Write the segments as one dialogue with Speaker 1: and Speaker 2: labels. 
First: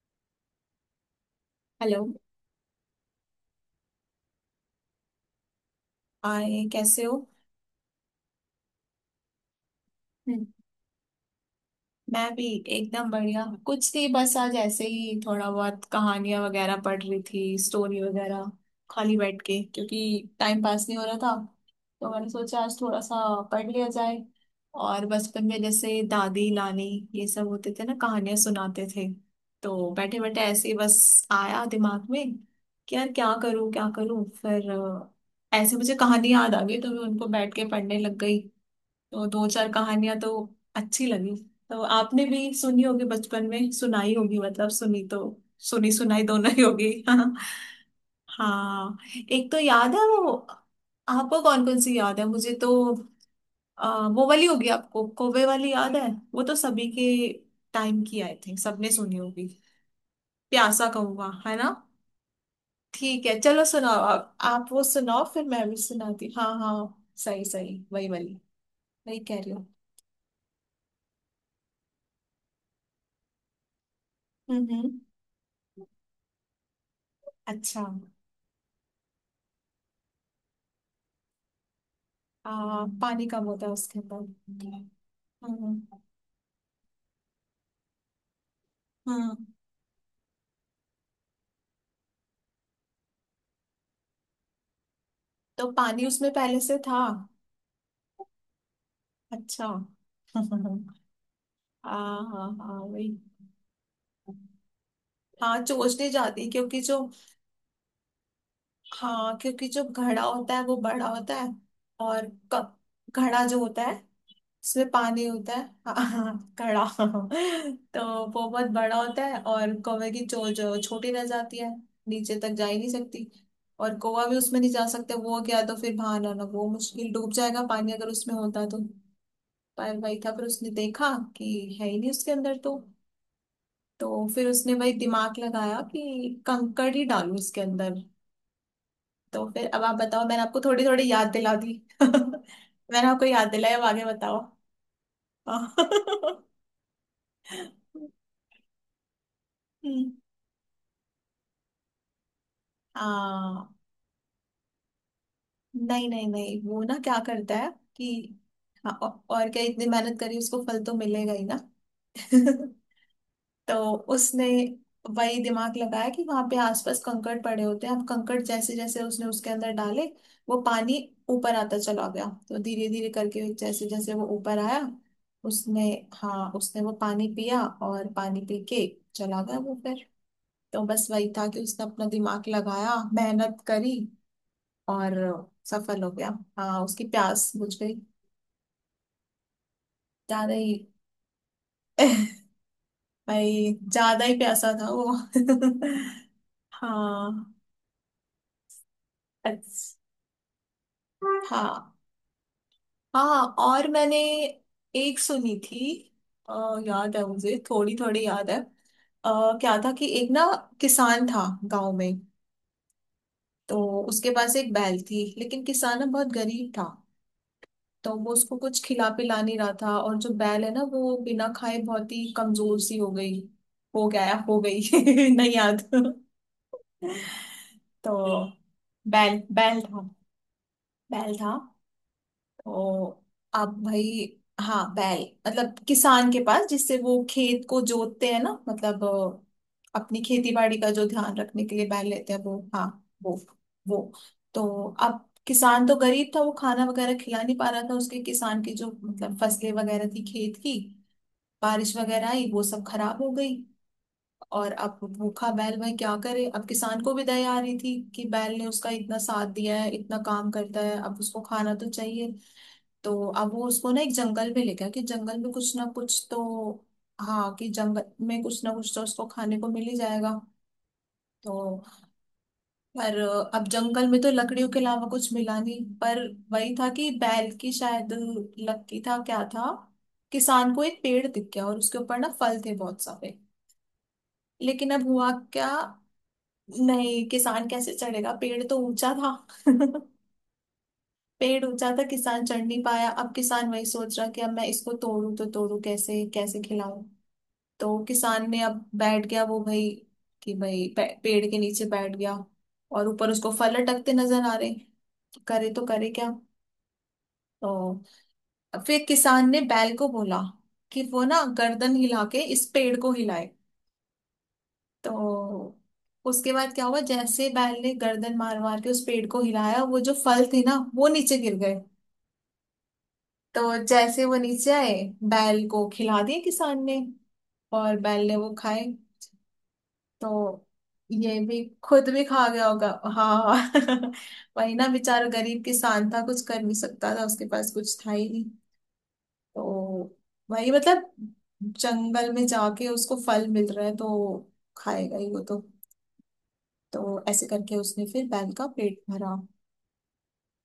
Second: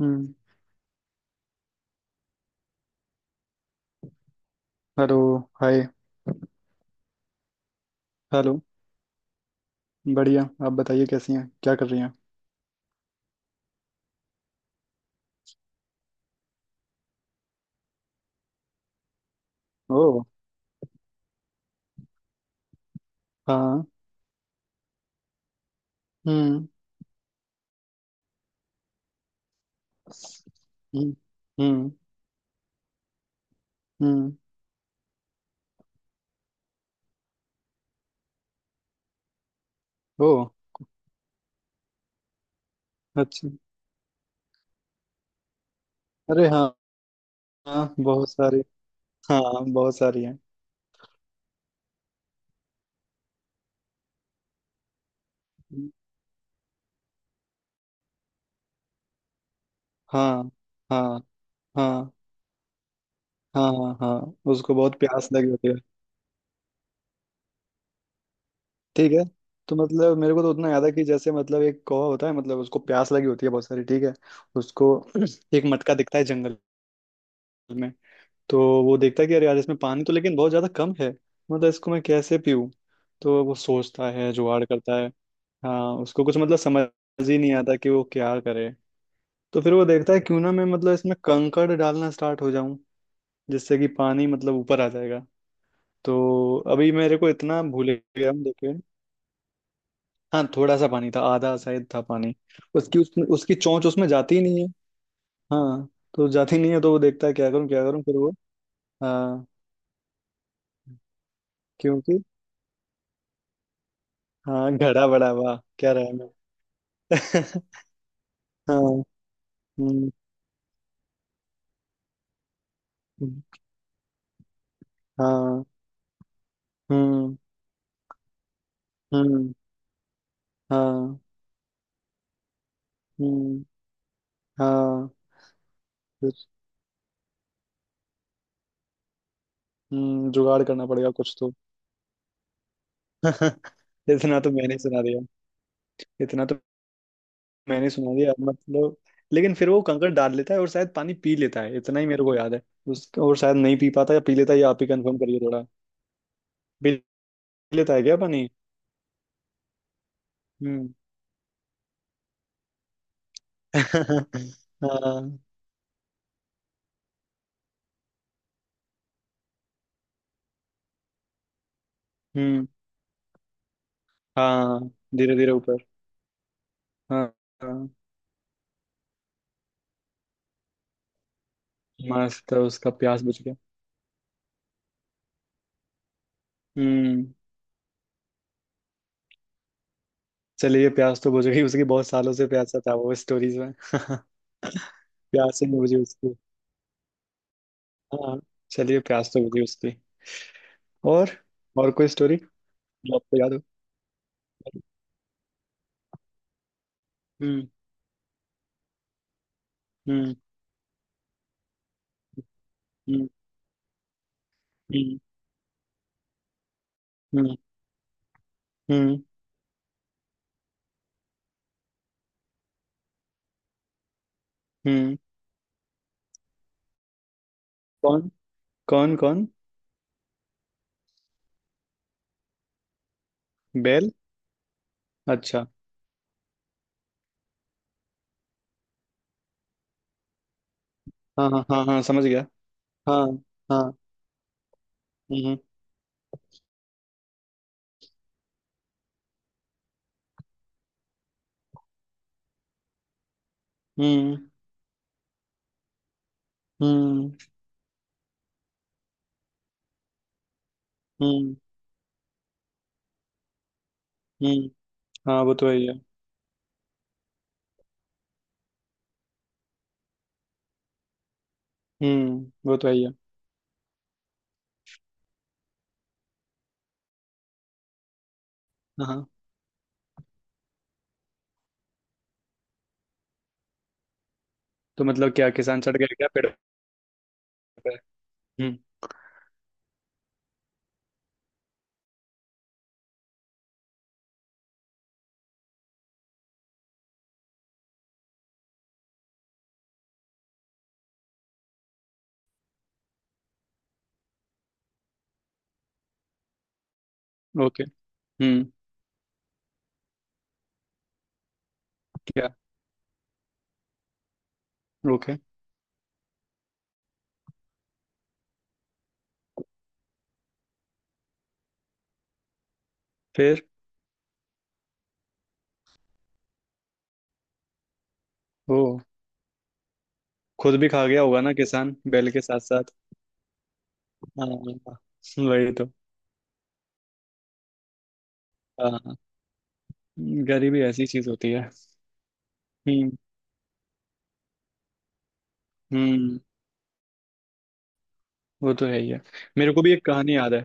Speaker 1: हम्म।
Speaker 2: Hello.
Speaker 1: Hello. Hi.
Speaker 2: आए कैसे हो?
Speaker 1: हेलो। बढ़िया,
Speaker 2: हम्म,
Speaker 1: आप बताइए कैसी हैं, क्या कर रही हैं?
Speaker 2: मैं भी एकदम बढ़िया। कुछ नहीं, बस आज ऐसे ही थोड़ा बहुत कहानियां वगैरह पढ़ रही थी, स्टोरी वगैरह। खाली बैठ के, क्योंकि
Speaker 1: ओ।
Speaker 2: टाइम पास नहीं हो रहा था, तो मैंने सोचा आज थोड़ा सा पढ़
Speaker 1: हाँ।
Speaker 2: लिया जाए। और बचपन में जैसे दादी
Speaker 1: हम्म।
Speaker 2: नानी ये सब होते थे ना, कहानियां सुनाते थे। तो बैठे बैठे ऐसे ही
Speaker 1: हम्म।
Speaker 2: बस आया
Speaker 1: हम्म।
Speaker 2: दिमाग में कि यार क्या करूं क्या करूं,
Speaker 1: हम्म।
Speaker 2: फिर ऐसे मुझे कहानी याद आ गई, तो मैं उनको बैठ के पढ़ने लग गई। तो दो चार कहानियां
Speaker 1: ओ
Speaker 2: तो अच्छी लगी। तो आपने भी सुनी होगी बचपन
Speaker 1: अच्छा।
Speaker 2: में, सुनाई होगी, मतलब सुनी तो सुनी सुनाई
Speaker 1: अरे
Speaker 2: दोनों ही
Speaker 1: हाँ।
Speaker 2: होगी। हाँ
Speaker 1: हाँ, बहुत सारे।
Speaker 2: हाँ,
Speaker 1: हाँ,
Speaker 2: एक तो याद
Speaker 1: बहुत
Speaker 2: है
Speaker 1: सारी
Speaker 2: वो।
Speaker 1: हैं।
Speaker 2: आपको कौन कौन सी याद है? मुझे तो वो वाली होगी, आपको कौवे वाली याद है? वो तो सभी के टाइम की, आई थिंक सबने सुनी होगी।
Speaker 1: हाँ।
Speaker 2: प्यासा
Speaker 1: हाँ।
Speaker 2: कहूंगा, है ना?
Speaker 1: हाँ।
Speaker 2: ठीक है चलो
Speaker 1: हाँ। हाँ।
Speaker 2: सुनाओ,
Speaker 1: हाँ।
Speaker 2: आप
Speaker 1: उसको
Speaker 2: वो
Speaker 1: बहुत
Speaker 2: सुनाओ
Speaker 1: प्यास
Speaker 2: फिर
Speaker 1: लगी
Speaker 2: मैं
Speaker 1: होती है।
Speaker 2: भी सुनाती, हाँ हाँ। सही सही, वही वाली।
Speaker 1: ठीक
Speaker 2: वही
Speaker 1: है।
Speaker 2: कह रही हूँ।
Speaker 1: तो मतलब मेरे को तो उतना याद है कि जैसे मतलब एक कौवा होता है, मतलब उसको प्यास लगी होती है बहुत सारी। ठीक है। उसको
Speaker 2: हम्म।
Speaker 1: एक मटका दिखता है जंगल
Speaker 2: अच्छा।
Speaker 1: में। तो वो देखता है कि अरे यार, इसमें पानी तो लेकिन बहुत ज़्यादा कम है। मतलब इसको मैं कैसे
Speaker 2: आ,
Speaker 1: पीऊँ।
Speaker 2: पानी कम
Speaker 1: तो वो
Speaker 2: होता है उसके
Speaker 1: सोचता है, जुगाड़
Speaker 2: अंदर।
Speaker 1: करता है। हाँ,
Speaker 2: हम्म
Speaker 1: उसको कुछ मतलब समझ ही नहीं आता कि वो क्या करे।
Speaker 2: हम्म।
Speaker 1: तो फिर वो देखता है क्यों ना मैं मतलब इसमें कंकड़ डालना स्टार्ट हो जाऊं, जिससे कि पानी मतलब ऊपर आ जाएगा।
Speaker 2: तो पानी उसमें
Speaker 1: तो
Speaker 2: पहले से
Speaker 1: अभी
Speaker 2: था?
Speaker 1: मेरे को इतना भूल गया हूं, देखे।
Speaker 2: अच्छा।
Speaker 1: हाँ, थोड़ा सा पानी था, आधा शायद था
Speaker 2: हाँ
Speaker 1: पानी।
Speaker 2: हाँ हाँ, वही।
Speaker 1: उसकी चोंच उसमें जाती ही नहीं है।
Speaker 2: हाँ
Speaker 1: हाँ,
Speaker 2: चोंच नहीं
Speaker 1: तो
Speaker 2: जाती,
Speaker 1: जाती नहीं
Speaker 2: क्योंकि
Speaker 1: है, तो
Speaker 2: जो,
Speaker 1: वो देखता है क्या करूँ क्या करूँ, फिर वो।
Speaker 2: हाँ
Speaker 1: हाँ,
Speaker 2: क्योंकि जो घड़ा होता है वो बड़ा होता है।
Speaker 1: क्योंकि।
Speaker 2: और क- घड़ा जो होता है,
Speaker 1: हाँ,
Speaker 2: इसमें
Speaker 1: घड़ा
Speaker 2: पानी
Speaker 1: बड़ा,
Speaker 2: होता
Speaker 1: वाह
Speaker 2: है।
Speaker 1: क्या
Speaker 2: हाँ,
Speaker 1: रहा
Speaker 2: हाँ, कड़ा।
Speaker 1: मैं।
Speaker 2: तो वो बहुत
Speaker 1: हाँ।
Speaker 2: बड़ा होता है, और कौवे
Speaker 1: हम्म।
Speaker 2: की चोंच छोटी रह जाती है, नीचे तक जा ही नहीं सकती।
Speaker 1: हम्म।
Speaker 2: और कौवा भी उसमें नहीं जा सकता, वो क्या
Speaker 1: हाँ।
Speaker 2: तो फिर बाहर आना वो मुश्किल, डूब
Speaker 1: हम्म।
Speaker 2: जाएगा पानी अगर उसमें होता तो।
Speaker 1: हम्म।
Speaker 2: पर वही था, फिर उसने देखा
Speaker 1: हाँ।
Speaker 2: कि है ही नहीं उसके अंदर तो।
Speaker 1: हम्म।
Speaker 2: तो फिर उसने वही
Speaker 1: हाँ।
Speaker 2: दिमाग लगाया कि
Speaker 1: कुछ।
Speaker 2: कंकड़ ही डालूं इसके अंदर। तो फिर अब आप बताओ, मैंने आपको
Speaker 1: जुगाड़
Speaker 2: थोड़ी
Speaker 1: करना
Speaker 2: थोड़ी
Speaker 1: पड़ेगा
Speaker 2: याद
Speaker 1: कुछ तो।
Speaker 2: दिला दी। मैंने आपको याद दिलाया, अब आगे बताओ।
Speaker 1: इतना तो मैंने सुना दिया। इतना तो मैंने सुना दिया मतलब। लेकिन फिर वो कंकड़
Speaker 2: हम्म।
Speaker 1: डाल लेता है और शायद पानी पी लेता है, इतना ही मेरे को याद है। उसका, और शायद
Speaker 2: हाँ
Speaker 1: नहीं पी पाता या पी लेता है, ये आप ही कंफर्म करिए थोड़ा।
Speaker 2: नहीं नहीं नहीं, वो
Speaker 1: पी
Speaker 2: ना क्या करता है
Speaker 1: लेता है
Speaker 2: कि,
Speaker 1: क्या पानी?
Speaker 2: हाँ, और क्या, इतनी मेहनत करी उसको फल
Speaker 1: हम्म।
Speaker 2: तो मिलेगा ही ना। तो उसने वही
Speaker 1: हाँ।
Speaker 2: दिमाग लगाया कि वहां पे आसपास कंकड़ पड़े होते हैं, अब कंकड़ जैसे जैसे उसने उसके अंदर डाले, वो पानी ऊपर आता चला गया। तो
Speaker 1: हम्म।
Speaker 2: धीरे धीरे करके जैसे जैसे वो ऊपर आया,
Speaker 1: हाँ, धीरे धीरे ऊपर।
Speaker 2: उसने हाँ उसने वो
Speaker 1: हाँ।
Speaker 2: पानी पिया,
Speaker 1: हाँ।
Speaker 2: और पानी पी के चला गया वो फिर। तो बस वही था कि उसने अपना दिमाग
Speaker 1: मस्त है, उसका
Speaker 2: लगाया,
Speaker 1: प्यास बुझ गया।
Speaker 2: मेहनत करी और सफल हो गया। हाँ उसकी
Speaker 1: हम्म।
Speaker 2: प्यास बुझ गई, ज्यादा ही।
Speaker 1: चलिए, प्यास तो बुझ गई उसकी। बहुत सालों से प्यासा था वो स्टोरीज
Speaker 2: भाई
Speaker 1: में।
Speaker 2: ज्यादा ही प्यासा था वो।
Speaker 1: प्यास ही नहीं बुझी उसकी।
Speaker 2: हाँ।
Speaker 1: हाँ। चलिए, प्यास तो बुझी उसकी।
Speaker 2: अच्छा।
Speaker 1: और
Speaker 2: हाँ
Speaker 1: और कोई स्टोरी जो आपको
Speaker 2: हाँ,
Speaker 1: याद हो?
Speaker 2: और मैंने एक सुनी थी। अ, याद है, मुझे
Speaker 1: हम्म।
Speaker 2: थोड़ी थोड़ी याद है। क्या था कि एक
Speaker 1: हम्म।
Speaker 2: ना किसान था गांव में।
Speaker 1: हम्म।
Speaker 2: तो उसके पास एक बैल
Speaker 1: हम्म।
Speaker 2: थी, लेकिन किसान ना बहुत गरीब था।
Speaker 1: हम्म।
Speaker 2: तो वो उसको कुछ खिला
Speaker 1: हम्म।
Speaker 2: पिला नहीं रहा था, और जो बैल है ना वो बिना खाए बहुत ही कमजोर सी हो गई, हो गया या हो गई
Speaker 1: हम्म।
Speaker 2: नहीं याद। तो
Speaker 1: कौन? कौन
Speaker 2: बैल,
Speaker 1: कौन?
Speaker 2: बैल था, बैल था। तो अब
Speaker 1: बैल।
Speaker 2: भाई, हाँ बैल,
Speaker 1: अच्छा।
Speaker 2: मतलब किसान के पास जिससे वो खेत को जोतते हैं ना, मतलब अपनी खेती बाड़ी का जो ध्यान
Speaker 1: हाँ
Speaker 2: रखने
Speaker 1: हाँ
Speaker 2: के
Speaker 1: हाँ
Speaker 2: लिए
Speaker 1: हाँ,
Speaker 2: बैल
Speaker 1: समझ
Speaker 2: लेते हैं
Speaker 1: गया।
Speaker 2: वो, हाँ
Speaker 1: हाँ।
Speaker 2: वो,
Speaker 1: हाँ।
Speaker 2: वो। तो अब
Speaker 1: हम्म।
Speaker 2: किसान तो गरीब था, वो खाना वगैरह खिला नहीं पा रहा था। उसके किसान की जो मतलब फसलें वगैरह थी खेत की, बारिश वगैरह आई वो सब खराब हो गई।
Speaker 1: हम्म।
Speaker 2: और अब भूखा बैल, वह क्या करे, अब किसान को भी
Speaker 1: हम्म।
Speaker 2: दया आ रही थी कि बैल ने उसका इतना साथ दिया है, इतना काम करता है, अब उसको
Speaker 1: हम्म।
Speaker 2: खाना तो चाहिए। तो अब वो उसको ना एक जंगल में
Speaker 1: हम्म।
Speaker 2: ले गया कि जंगल
Speaker 1: हाँ,
Speaker 2: में
Speaker 1: वो तो
Speaker 2: कुछ
Speaker 1: है ही
Speaker 2: ना
Speaker 1: है।
Speaker 2: कुछ तो, हाँ कि जंगल में कुछ ना कुछ तो उसको खाने को मिल ही जाएगा। तो,
Speaker 1: हम्म। वो तो है ही है।
Speaker 2: पर, अब जंगल में तो लकड़ियों के अलावा कुछ मिला नहीं, पर वही था कि बैल की शायद, लकी
Speaker 1: हाँ।
Speaker 2: था
Speaker 1: हाँ।
Speaker 2: क्या था, किसान को एक पेड़ दिख गया और उसके ऊपर ना फल थे बहुत सारे। लेकिन
Speaker 1: तो
Speaker 2: अब हुआ
Speaker 1: मतलब क्या
Speaker 2: क्या,
Speaker 1: किसान चढ़ गया क्या पेड़
Speaker 2: नहीं किसान कैसे
Speaker 1: पे?
Speaker 2: चढ़ेगा, पेड़
Speaker 1: हम्म।
Speaker 2: तो ऊंचा था। पेड़ ऊंचा था, किसान चढ़ नहीं पाया। अब किसान वही सोच रहा कि अब मैं इसको तोड़ू तो तोड़ू कैसे, कैसे खिलाऊं। तो किसान ने अब बैठ गया वो भाई, कि भाई पेड़ के नीचे बैठ गया, और ऊपर उसको फल लटकते नजर आ रहे, करे तो करे क्या।
Speaker 1: ओके।
Speaker 2: तो
Speaker 1: हम्म।
Speaker 2: फिर किसान ने बैल को बोला कि वो ना गर्दन हिला के
Speaker 1: क्या?
Speaker 2: इस पेड़ को हिलाए।
Speaker 1: ओके।
Speaker 2: तो उसके बाद क्या हुआ, जैसे बैल ने गर्दन मार मार के उस पेड़ को हिलाया, वो जो फल थे ना वो नीचे गिर गए।
Speaker 1: फिर?
Speaker 2: तो जैसे वो नीचे आए, बैल को खिला दिए किसान ने, और बैल ने वो
Speaker 1: ओ,
Speaker 2: खाए। तो
Speaker 1: खुद भी खा गया
Speaker 2: ये
Speaker 1: होगा ना
Speaker 2: भी
Speaker 1: किसान
Speaker 2: खुद भी
Speaker 1: बैल के
Speaker 2: खा
Speaker 1: साथ
Speaker 2: गया होगा।
Speaker 1: साथ।
Speaker 2: हाँ वही
Speaker 1: हाँ,
Speaker 2: ना, बेचारा गरीब
Speaker 1: वही तो।
Speaker 2: किसान था, कुछ कर नहीं सकता था, उसके पास कुछ था ही नहीं।
Speaker 1: हाँ,
Speaker 2: तो वही
Speaker 1: गरीबी ऐसी
Speaker 2: मतलब,
Speaker 1: चीज होती है।
Speaker 2: जंगल में जाके
Speaker 1: हम्म।
Speaker 2: उसको फल मिल रहा है तो खाएगा ही वो तो।
Speaker 1: हम्म।
Speaker 2: तो ऐसे करके उसने फिर बैल का
Speaker 1: वो तो है
Speaker 2: पेट
Speaker 1: ही है।
Speaker 2: भरा।
Speaker 1: मेरे को भी एक कहानी याद है।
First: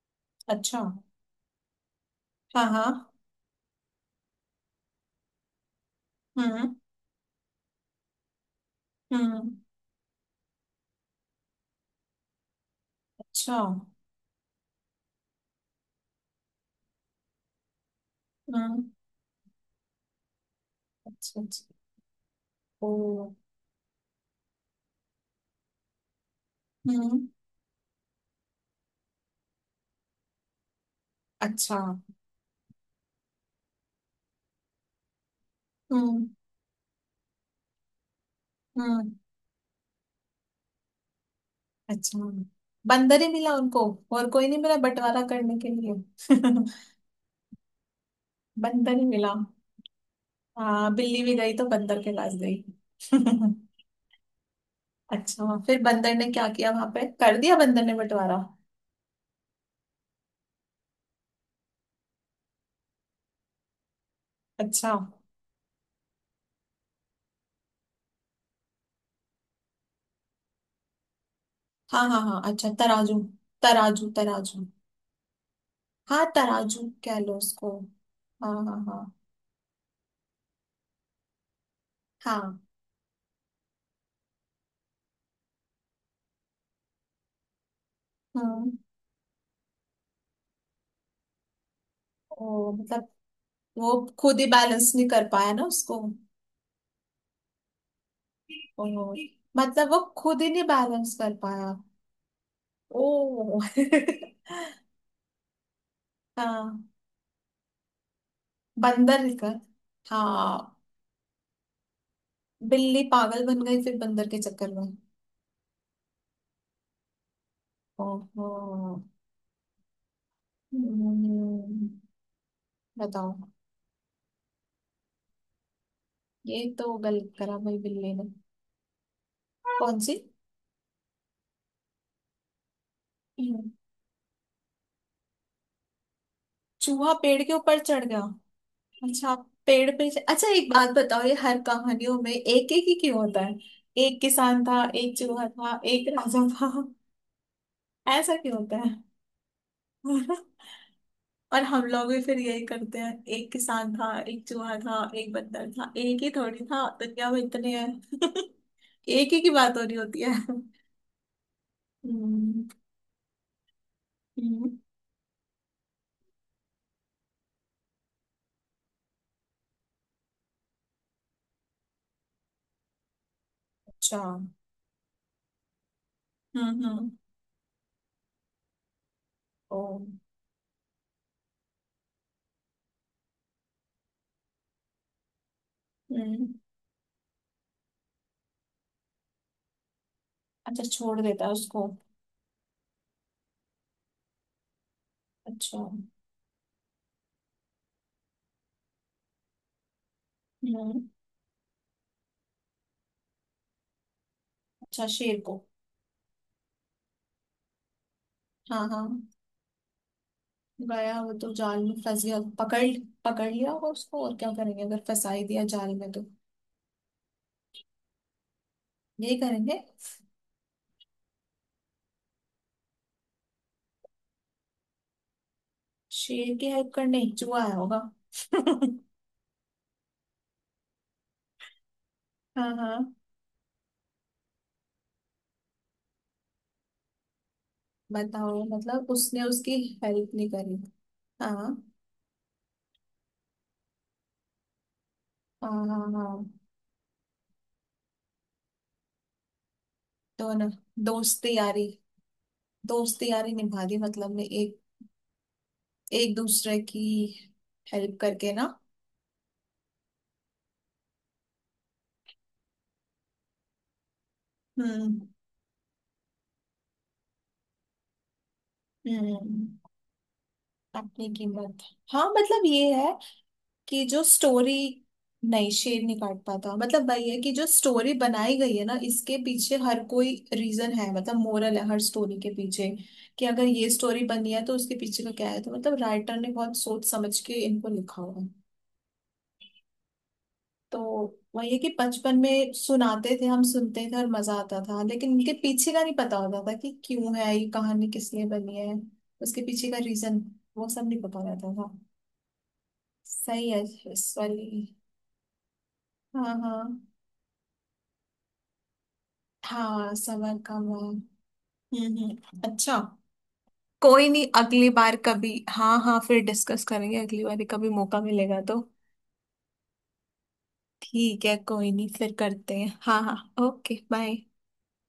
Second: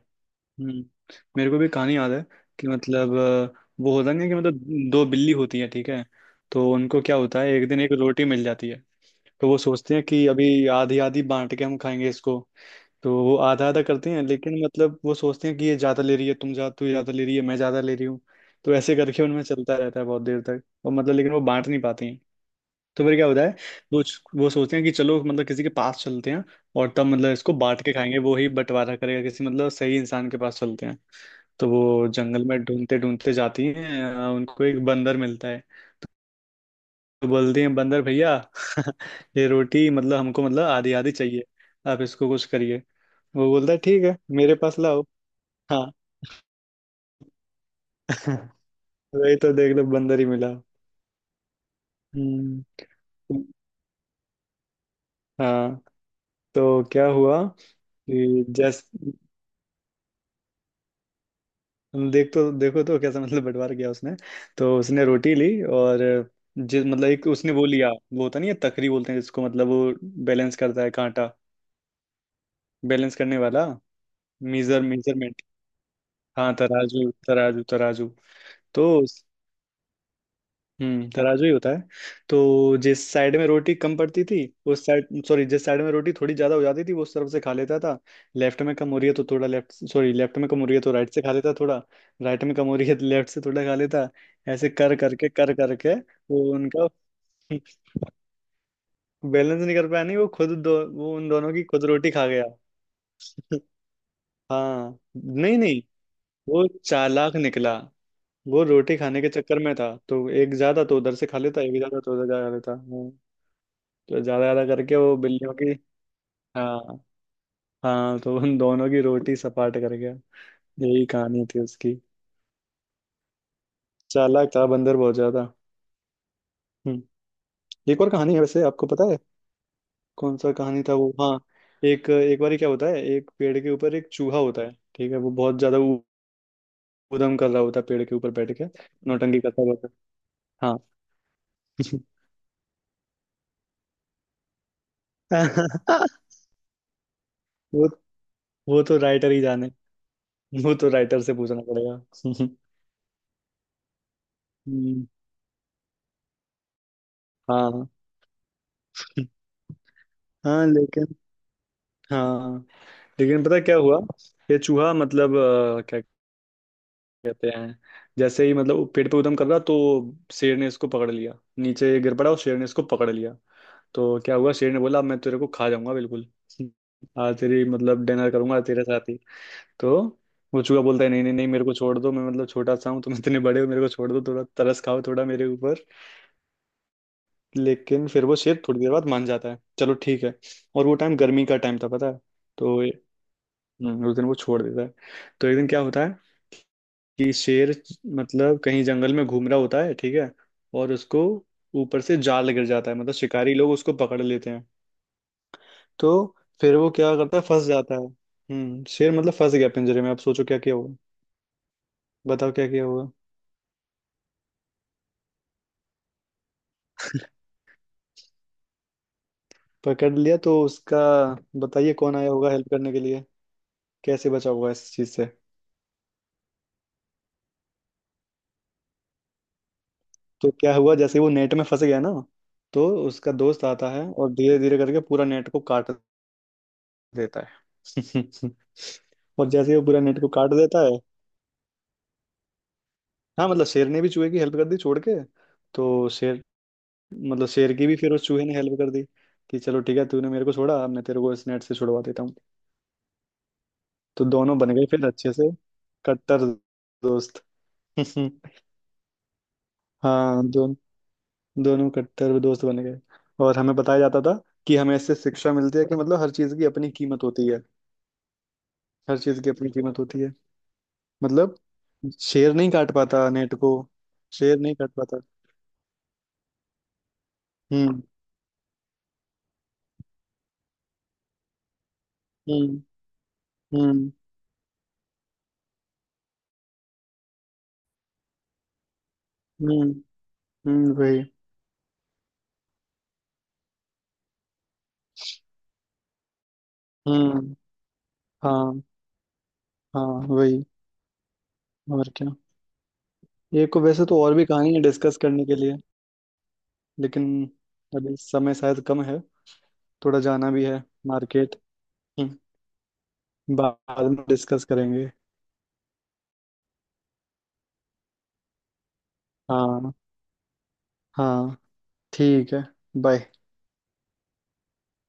Speaker 2: अच्छा।
Speaker 1: हम्म। मेरे को भी कहानी याद है।
Speaker 2: हाँ
Speaker 1: कि
Speaker 2: हाँ।
Speaker 1: मतलब वो होता नहीं है कि मतलब दो बिल्ली होती है, ठीक है। तो
Speaker 2: हम्म
Speaker 1: उनको क्या होता है, एक दिन एक रोटी मिल जाती है। तो
Speaker 2: हम्म।
Speaker 1: वो सोचते हैं कि अभी आधी आधी बांट के हम खाएंगे इसको। तो वो
Speaker 2: अच्छा।
Speaker 1: आधा आधा करते हैं, लेकिन मतलब वो सोचते हैं कि ये ज्यादा ले रही है, तुम ज्यादा, तू ज्यादा ले रही है, मैं ज्यादा ले रही हूँ। तो
Speaker 2: हम्म।
Speaker 1: ऐसे करके उनमें चलता रहता है बहुत देर तक, और मतलब लेकिन वो
Speaker 2: अच्छा अच्छा।
Speaker 1: बांट नहीं पाते हैं।
Speaker 2: ओ।
Speaker 1: तो फिर क्या होता है, वो वो सोचते हैं कि चलो मतलब किसी के पास चलते हैं। और तब
Speaker 2: हम्म।
Speaker 1: मतलब इसको बांट के खाएंगे, वो ही बंटवारा करेगा, किसी मतलब सही इंसान के पास चलते हैं। तो
Speaker 2: अच्छा।
Speaker 1: वो जंगल में ढूंढते ढूंढते जाती हैं, उनको एक बंदर मिलता है।
Speaker 2: हम्म
Speaker 1: तो बोलती हैं, बंदर भैया।
Speaker 2: हम्म।
Speaker 1: ये रोटी मतलब हमको मतलब आधी आधी चाहिए। आप
Speaker 2: अच्छा,
Speaker 1: इसको कुछ करिए।
Speaker 2: बंदर ही
Speaker 1: वो
Speaker 2: मिला
Speaker 1: बोलता है
Speaker 2: उनको?
Speaker 1: ठीक है,
Speaker 2: और कोई
Speaker 1: मेरे
Speaker 2: नहीं मिला
Speaker 1: पास लाओ।
Speaker 2: बंटवारा करने के
Speaker 1: हाँ।
Speaker 2: लिए? बंदर ही मिला।
Speaker 1: वही तो, देख लो बंदर ही मिला।
Speaker 2: हाँ बिल्ली भी गई तो बंदर के पास गई।
Speaker 1: हम्म।
Speaker 2: अच्छा फिर
Speaker 1: हाँ।
Speaker 2: बंदर ने क्या किया,
Speaker 1: तो
Speaker 2: वहां पे
Speaker 1: क्या
Speaker 2: कर
Speaker 1: हुआ
Speaker 2: दिया बंदर ने बंटवारा?
Speaker 1: कि जैस देख तो देखो तो कैसा मतलब बंटवारा किया उसने। तो
Speaker 2: अच्छा।
Speaker 1: उसने रोटी ली और जिस मतलब एक उसने वो लिया, वो होता नहीं है तकरी बोलते हैं जिसको, मतलब वो बैलेंस करता है कांटा।
Speaker 2: हाँ हाँ हाँ, अच्छा
Speaker 1: बैलेंस
Speaker 2: तराजू।
Speaker 1: करने वाला,
Speaker 2: तराजू तराजू।
Speaker 1: Measure, measurement.
Speaker 2: हाँ
Speaker 1: हाँ,
Speaker 2: तराजू
Speaker 1: तराजू
Speaker 2: कह लो
Speaker 1: तराजू
Speaker 2: उसको।
Speaker 1: तराजू।
Speaker 2: हाँ हाँ
Speaker 1: तो
Speaker 2: हाँ
Speaker 1: तराजू ही होता है।
Speaker 2: हाँ।
Speaker 1: तो जिस साइड में रोटी कम पड़ती थी, उस साइड सॉरी जिस साइड में रोटी थोड़ी ज्यादा हो जाती थी, वो उस तरफ से खा लेता था। लेफ्ट में
Speaker 2: हम्म।
Speaker 1: कम हो रही है तो थोड़ा लेफ्ट सॉरी, लेफ्ट में कम हो रही है तो राइट से खा लेता थोड़ा। राइट में कम
Speaker 2: ओ
Speaker 1: हो रही है तो
Speaker 2: मतलब
Speaker 1: लेफ्ट से थोड़ा खा
Speaker 2: वो
Speaker 1: लेता।
Speaker 2: खुद ही
Speaker 1: ऐसे
Speaker 2: बैलेंस नहीं कर पाया
Speaker 1: कर
Speaker 2: ना
Speaker 1: करके
Speaker 2: उसको।
Speaker 1: वो उनका
Speaker 2: ओ
Speaker 1: बैलेंस नहीं कर
Speaker 2: मतलब वो
Speaker 1: पाया। नहीं, वो
Speaker 2: खुद ही
Speaker 1: खुद,
Speaker 2: नहीं
Speaker 1: दो,
Speaker 2: बैलेंस
Speaker 1: वो उन
Speaker 2: कर
Speaker 1: दोनों की
Speaker 2: पाया।
Speaker 1: खुद रोटी खा गया।
Speaker 2: ओ।
Speaker 1: हाँ। नहीं नहीं, वो
Speaker 2: हाँ
Speaker 1: चालाक निकला। वो रोटी
Speaker 2: बंदर
Speaker 1: खाने के
Speaker 2: निकल,
Speaker 1: चक्कर में था, तो एक
Speaker 2: हाँ
Speaker 1: ज्यादा तो उधर से खा लेता, एक ज्यादा तो उधर से खा लेता।
Speaker 2: बिल्ली
Speaker 1: हाँ।
Speaker 2: पागल बन गई फिर
Speaker 1: तो
Speaker 2: बंदर के
Speaker 1: ज्यादा ज्यादा
Speaker 2: चक्कर में।
Speaker 1: करके वो बिल्लियों की, हाँ हाँ, तो
Speaker 2: ओहो।
Speaker 1: उन दोनों की रोटी सपाट कर गया। यही कहानी थी उसकी।
Speaker 2: हम्म, बताओ।
Speaker 1: चालाक था बंदर बहुत ज्यादा।
Speaker 2: ये तो
Speaker 1: हम्म।
Speaker 2: गलत करा भाई
Speaker 1: एक और
Speaker 2: बिल्ली ने।
Speaker 1: कहानी है वैसे, आपको पता है?
Speaker 2: कौन सी?
Speaker 1: कौन सा कहानी था वो? हाँ। एक एक बार क्या होता है, एक पेड़
Speaker 2: हम्म,
Speaker 1: के ऊपर एक चूहा होता है, ठीक है, वो बहुत ज्यादा
Speaker 2: चूहा
Speaker 1: ऊधम
Speaker 2: पेड़
Speaker 1: कर
Speaker 2: के
Speaker 1: रहा
Speaker 2: ऊपर
Speaker 1: होता है पेड़
Speaker 2: चढ़
Speaker 1: के
Speaker 2: गया।
Speaker 1: ऊपर बैठ के।
Speaker 2: अच्छा।
Speaker 1: नौटंकी करता रहता
Speaker 2: पेड़
Speaker 1: है।
Speaker 2: पे, अच्छा एक
Speaker 1: हाँ।
Speaker 2: बात बताओ, ये हर कहानियों में एक एक ही क्यों होता है? एक किसान था, एक चूहा था, एक राजा था,
Speaker 1: वो
Speaker 2: ऐसा क्यों होता
Speaker 1: वो
Speaker 2: है?
Speaker 1: तो राइटर ही जाने। वो तो राइटर से पूछना
Speaker 2: और हम लोग भी फिर
Speaker 1: पड़ेगा।
Speaker 2: यही करते हैं, एक किसान था, एक चूहा था,
Speaker 1: हम्म।
Speaker 2: एक बंदर था। एक ही थोड़ी था दुनिया में, इतने
Speaker 1: हाँ।
Speaker 2: हैं। एक ही की बात हो रही होती है।
Speaker 1: हाँ, लेकिन। हाँ,
Speaker 2: हम्म।
Speaker 1: लेकिन पता है क्या हुआ? ये
Speaker 2: हम्म।
Speaker 1: चूहा मतलब क्या कहते हैं। जैसे ही मतलब पेड़ पे उदम कर रहा तो शेर ने इसको पकड़ लिया। नीचे गिर पड़ा और शेर ने इसको पकड़ लिया।
Speaker 2: अच्छा।
Speaker 1: तो क्या
Speaker 2: हम्म।
Speaker 1: हुआ, शेर ने बोला "अब मैं तेरे को खा जाऊंगा बिल्कुल।
Speaker 2: हम्म।
Speaker 1: आज तेरी मतलब डिनर करूंगा तेरे साथ ही।
Speaker 2: ओ।
Speaker 1: तो वो चूहा बोलता है, नहीं नहीं नहीं, मेरे को छोड़ दो, मैं मतलब छोटा सा हूँ, तुम इतने बड़े हो, मेरे को छोड़ दो थोड़ा, तरस खाओ थोड़ा मेरे ऊपर।
Speaker 2: हम्म,
Speaker 1: लेकिन फिर वो शेर थोड़ी देर बाद मान जाता है, चलो ठीक है।
Speaker 2: अच्छा
Speaker 1: और वो टाइम
Speaker 2: छोड़ देता
Speaker 1: गर्मी
Speaker 2: है
Speaker 1: का टाइम
Speaker 2: उसको।
Speaker 1: था, पता है। तो उस दिन वो छोड़ देता है। तो एक दिन
Speaker 2: अच्छा।
Speaker 1: क्या होता है कि शेर मतलब कहीं जंगल में घूम रहा होता है, ठीक है। और
Speaker 2: हम्म।
Speaker 1: उसको ऊपर से जाल गिर जाता है, मतलब शिकारी लोग उसको पकड़ लेते हैं।
Speaker 2: अच्छा शेर को?
Speaker 1: तो फिर वो क्या करता है, फंस जाता है,
Speaker 2: हाँ हाँ,
Speaker 1: शेर मतलब फंस गया पिंजरे में, अब सोचो क्या किया होगा।
Speaker 2: गया वो तो जाल में फंस गया,
Speaker 1: बताओ क्या
Speaker 2: पकड़
Speaker 1: किया होगा,
Speaker 2: पकड़ लिया होगा उसको, और क्या करेंगे अगर फंसा ही दिया जाल में तो। यही करेंगे।
Speaker 1: पकड़ लिया तो उसका। बताइए कौन आया होगा हेल्प करने के लिए। कैसे बचा होगा इस चीज से?
Speaker 2: शेर की हेल्प करने चूहा आया होगा।
Speaker 1: तो क्या हुआ, जैसे वो नेट में फंस गया ना।
Speaker 2: हाँ
Speaker 1: तो
Speaker 2: हाँ।
Speaker 1: उसका दोस्त आता है और धीरे धीरे करके पूरा नेट को काट देता है।
Speaker 2: बताओ मतलब उसने
Speaker 1: और जैसे ही
Speaker 2: उसकी
Speaker 1: वो पूरा नेट को
Speaker 2: हेल्प नहीं
Speaker 1: काट
Speaker 2: करी।
Speaker 1: देता है,
Speaker 2: हाँ
Speaker 1: हाँ, मतलब शेर ने भी चूहे की हेल्प कर दी छोड़ के।
Speaker 2: हाँ हाँ
Speaker 1: तो
Speaker 2: हाँ।
Speaker 1: शेर मतलब शेर की भी फिर उस चूहे ने हेल्प कर दी कि चलो ठीक है, तूने मेरे को
Speaker 2: तो ना
Speaker 1: छोड़ा, अब मैं तेरे को इस
Speaker 2: दोस्ती
Speaker 1: नेट से
Speaker 2: यारी,
Speaker 1: छुड़वा देता हूँ।
Speaker 2: दोस्ती यारी निभा दी,
Speaker 1: तो
Speaker 2: मतलब ने
Speaker 1: दोनों बन
Speaker 2: एक
Speaker 1: गए फिर अच्छे से
Speaker 2: एक
Speaker 1: कट्टर
Speaker 2: दूसरे की
Speaker 1: दोस्त।
Speaker 2: हेल्प करके ना।
Speaker 1: हाँ, दोनों कट्टर दोस्त बन गए। और हमें बताया जाता था कि हमें इससे
Speaker 2: हम्म।
Speaker 1: शिक्षा मिलती है कि मतलब हर चीज की अपनी कीमत होती है। हर चीज की अपनी
Speaker 2: हम्म।
Speaker 1: कीमत होती है
Speaker 2: अपनी
Speaker 1: मतलब,
Speaker 2: कीमत। हाँ
Speaker 1: शेर
Speaker 2: मतलब
Speaker 1: नहीं
Speaker 2: ये
Speaker 1: काट
Speaker 2: है
Speaker 1: पाता नेट को,
Speaker 2: कि जो
Speaker 1: शेर
Speaker 2: स्टोरी,
Speaker 1: नहीं काट पाता।
Speaker 2: नहीं शेर नहीं काट पाता, मतलब वही है कि जो
Speaker 1: हम्म।
Speaker 2: स्टोरी बनाई गई है ना, इसके पीछे हर कोई रीजन है, मतलब मोरल है हर स्टोरी के
Speaker 1: हम्म।
Speaker 2: पीछे। कि अगर ये
Speaker 1: हम्म।
Speaker 2: स्टोरी बनी है तो उसके पीछे का क्या है, तो मतलब राइटर ने बहुत सोच समझ के इनको लिखा हुआ है।
Speaker 1: हम्म।
Speaker 2: तो
Speaker 1: वही।
Speaker 2: वही है कि बचपन में सुनाते थे, हम सुनते थे और मजा आता था, लेकिन इनके पीछे का नहीं पता होता था कि क्यों है
Speaker 1: हम्म।
Speaker 2: ये कहानी, किस लिए बनी
Speaker 1: हाँ।
Speaker 2: है। उसके पीछे का
Speaker 1: हाँ,
Speaker 2: रीजन,
Speaker 1: वही।
Speaker 2: वो सब नहीं पता रहता था।
Speaker 1: और क्या। ये
Speaker 2: सही
Speaker 1: को
Speaker 2: है।
Speaker 1: वैसे तो
Speaker 2: इस
Speaker 1: और भी
Speaker 2: वाली,
Speaker 1: कहानी है डिस्कस करने के लिए,
Speaker 2: हाँ हाँ।
Speaker 1: लेकिन अभी समय शायद कम है।
Speaker 2: हाँ
Speaker 1: थोड़ा जाना
Speaker 2: सबर
Speaker 1: भी है
Speaker 2: कम है।
Speaker 1: मार्केट। हम्म,
Speaker 2: हम्म। अच्छा,
Speaker 1: बाद में
Speaker 2: कोई नहीं
Speaker 1: डिस्कस
Speaker 2: अगली
Speaker 1: करेंगे।
Speaker 2: बार कभी, हाँ हाँ फिर डिस्कस करेंगे अगली बार, कभी मौका मिलेगा तो।
Speaker 1: हाँ
Speaker 2: ठीक है
Speaker 1: हाँ,
Speaker 2: कोई नहीं, फिर
Speaker 1: ठीक है।
Speaker 2: करते हैं, हाँ
Speaker 1: बाय।
Speaker 2: हाँ। Okay, bye.